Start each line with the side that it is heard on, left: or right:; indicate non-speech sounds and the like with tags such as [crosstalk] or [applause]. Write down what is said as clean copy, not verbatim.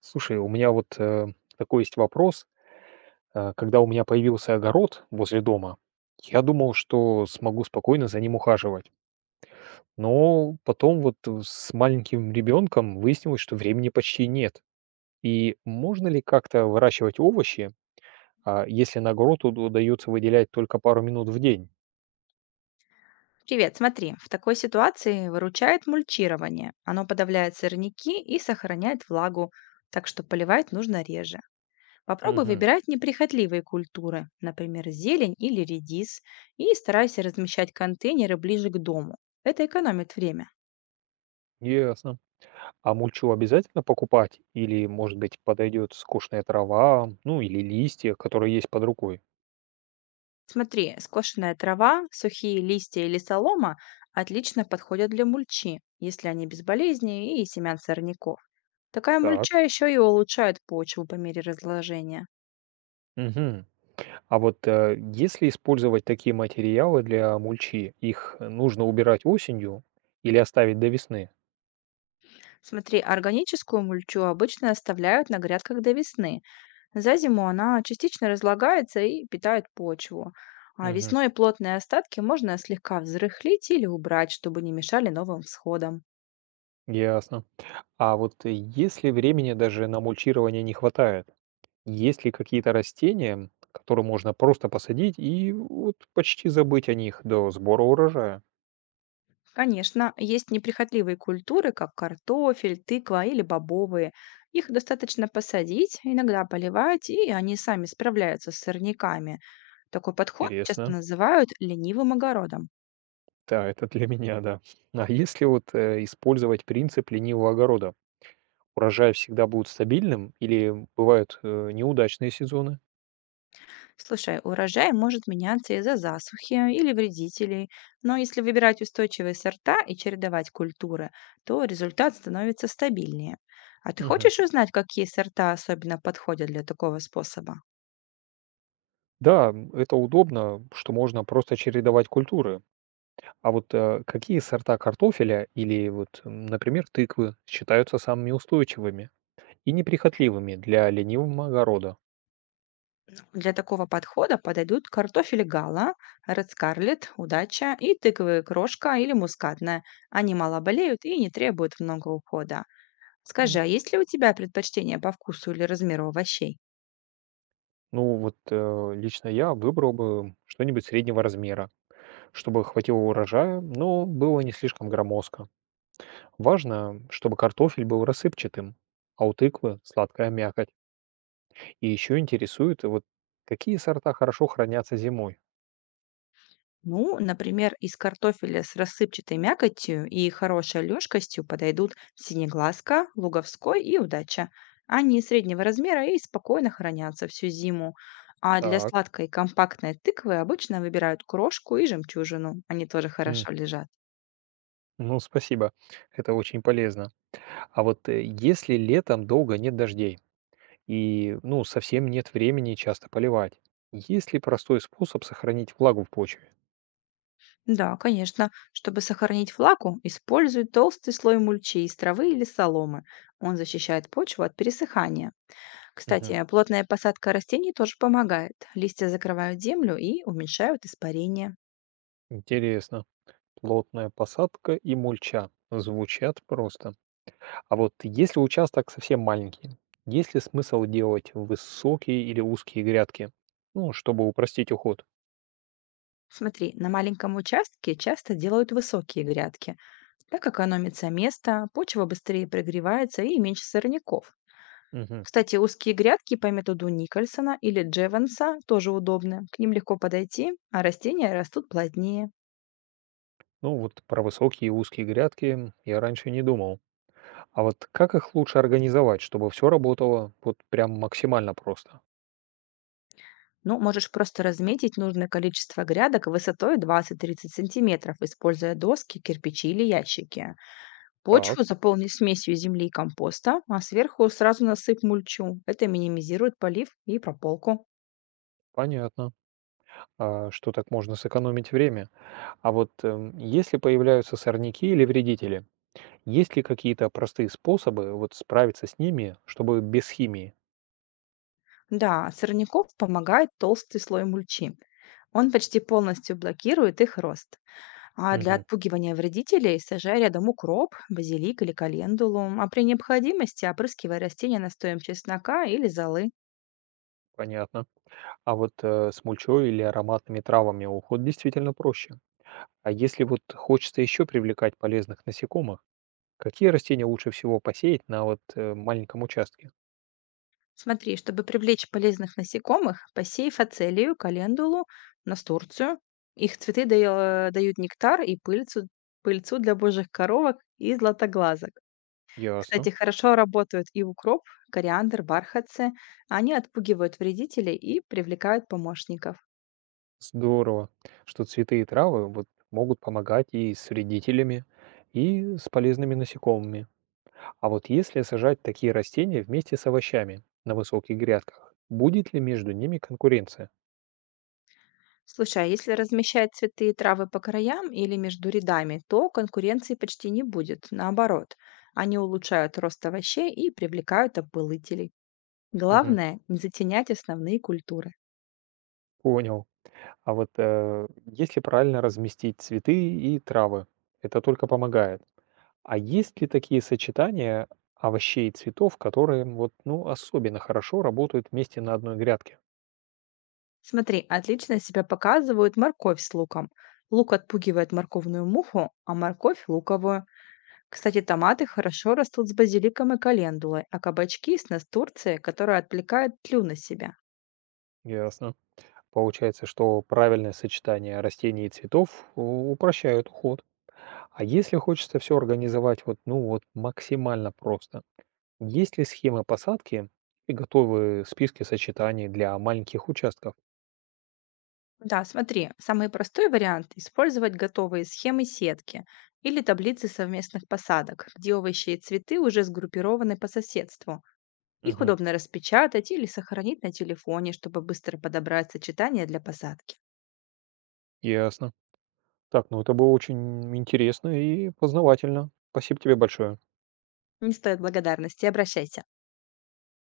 right: Слушай, у меня вот такой есть вопрос. Когда у меня появился огород возле дома, я думал, что смогу спокойно за ним ухаживать. Но потом вот с маленьким ребенком выяснилось, что времени почти нет. И можно ли как-то выращивать овощи, а, если на огород удается выделять только пару минут в день?
left: Привет, смотри, в такой ситуации выручает мульчирование. Оно подавляет сорняки и сохраняет влагу, так что поливать нужно реже. Попробуй
right: Мгм.
left: выбирать неприхотливые культуры, например, зелень или редис, и старайся размещать контейнеры ближе к дому. Это экономит время.
right: Ясно. А мульчу обязательно покупать? Или, может быть, подойдет скучная трава, ну или листья, которые есть под рукой?
left: Смотри, скошенная трава, сухие листья или солома отлично подходят для мульчи, если они без болезней и семян сорняков. Такая
right: Так.
left: мульча еще и улучшает почву по мере разложения.
right: Мгм. А вот если использовать такие материалы для мульчи, их нужно убирать осенью или оставить до весны?
left: Смотри, органическую мульчу обычно оставляют на грядках до весны. За зиму она частично разлагается и питает почву. А
right: Мгм.
left: весной плотные остатки можно слегка взрыхлить или убрать, чтобы не мешали новым всходам.
right: Ясно. А вот если времени даже на мульчирование не хватает, есть ли какие-то растения, которые можно просто посадить и вот почти забыть о них до сбора урожая?
left: Конечно, есть неприхотливые культуры, как картофель, тыква или бобовые. Их достаточно посадить, иногда поливать, и они сами справляются с сорняками. Такой подход часто
right: Интересно.
left: называют ленивым огородом.
right: Да, это для меня, да. [laughs] А если вот использовать принцип ленивого огорода, урожай всегда будет стабильным или бывают неудачные сезоны?
left: Слушай, урожай может меняться из-за засухи или вредителей, но если выбирать устойчивые сорта и чередовать культуры, то результат становится стабильнее. А ты
right: Мгм.
left: хочешь узнать, какие сорта особенно подходят для такого способа?
right: Да, м, это удобно, что можно просто чередовать культуры. А вот какие сорта картофеля или вот, м, например, тыквы считаются самыми устойчивыми и неприхотливыми для ленивого огорода?
left: Для такого подхода подойдут картофель гала, ред скарлетт, удача и тыковая крошка или мускатная. Они мало болеют и не требуют много ухода. Скажи, а
right: М,
left: есть ли у тебя предпочтение по вкусу или размеру овощей?
right: ну вот лично я выбрал бы что-нибудь среднего размера, чтобы хватило урожая, но было не слишком громоздко. Важно, чтобы картофель был рассыпчатым, а у тыквы сладкая мякоть. И еще интересует, вот какие сорта хорошо хранятся зимой.
left: Ну, например, из картофеля с рассыпчатой мякотью и хорошей лёжкостью подойдут синеглазка, луговской и удача. Они среднего размера и спокойно хранятся всю зиму. А для
right: Так.
left: сладкой компактной тыквы обычно выбирают крошку и жемчужину. Они тоже хорошо лежат.
right: Ну, спасибо, это очень полезно. А вот если летом долго нет дождей и, ну, совсем нет времени часто поливать, есть ли простой способ сохранить влагу в почве?
left: Да, конечно. Чтобы сохранить флаку, используют толстый слой мульчи из травы или соломы. Он защищает почву от пересыхания.
right: Мгм.
left: Кстати, плотная посадка растений тоже помогает. Листья закрывают землю и уменьшают испарение.
right: Интересно. Плотная посадка и мульча. Звучат просто. А вот если участок совсем маленький, есть ли смысл делать высокие или узкие грядки? Ну, чтобы упростить уход.
left: Смотри, на маленьком участке часто делают высокие грядки. Так экономится место, почва быстрее прогревается и меньше сорняков.
right: Мгм.
left: Кстати, узкие грядки по методу Никольсона или Джеванса тоже удобны. К ним легко подойти, а растения растут плотнее.
right: Ну, вот про высокие и узкие грядки я раньше не думал. А вот как их лучше организовать, чтобы все работало вот прям максимально просто?
left: Ну, можешь просто разметить нужное количество грядок высотой 20-30 сантиметров, используя доски, кирпичи или ящики.
right: Так,
left: Почву заполни смесью земли и компоста, а сверху сразу насыпь мульчу. Это минимизирует полив и прополку.
right: понятно, а, что так можно сэкономить время. А вот если появляются сорняки или вредители, есть ли какие-то простые способы вот справиться с ними, чтобы без химии?
left: Да, от сорняков помогает толстый слой мульчи. Он почти полностью блокирует их рост. А для
right: Мгм,
left: отпугивания вредителей сажай рядом укроп, базилик или календулу, а при необходимости опрыскивай растения настоем чеснока или золы.
right: понятно. А вот с мульчой или ароматными травами уход действительно проще. А если вот хочется еще привлекать полезных насекомых, какие растения лучше всего посеять на вот маленьком участке?
left: Смотри, чтобы привлечь полезных насекомых, посей фацелию, календулу, настурцию. Их цветы дают нектар и пыльцу, пыльцу для божьих коровок и златоглазок.
right: Ясно.
left: Кстати, хорошо работают и укроп, кориандр, бархатцы. Они отпугивают вредителей и привлекают помощников.
right: Здорово, что цветы и травы вот могут помогать и с вредителями, и с полезными насекомыми. А вот если сажать такие растения вместе с овощами на высоких грядках, будет ли между ними конкуренция?
left: Слушай, а если размещать цветы и травы по краям или между рядами, то конкуренции почти не будет. Наоборот, они улучшают рост овощей и привлекают опылытелей.
right: Мгм.
left: Главное, не затенять основные культуры.
right: Понял. А вот если правильно разместить цветы и травы, это только помогает. А есть ли такие сочетания овощей и цветов, которые вот, ну, особенно хорошо работают вместе на одной грядке?
left: Смотри, отлично себя показывают морковь с луком. Лук отпугивает морковную муху, а морковь– луковую. Кстати, томаты хорошо растут с базиликом и календулой, а кабачки– с настурцией, которая отвлекает тлю на себя.
right: Ясно. Получается, что правильное сочетание растений и цветов упрощает уход. А если хочется все организовать вот, ну вот, максимально просто, есть ли схемы посадки и готовые списки сочетаний для маленьких участков?
left: Да, смотри, самый простой вариант– использовать готовые схемы сетки или таблицы совместных посадок, где овощи и цветы уже сгруппированы по соседству. Их
right: Мгм.
left: удобно распечатать или сохранить на телефоне, чтобы быстро подобрать сочетание для посадки.
right: Ясно. Так, ну это было очень интересно и познавательно. Спасибо тебе большое.
left: Не стоит благодарности, обращайся.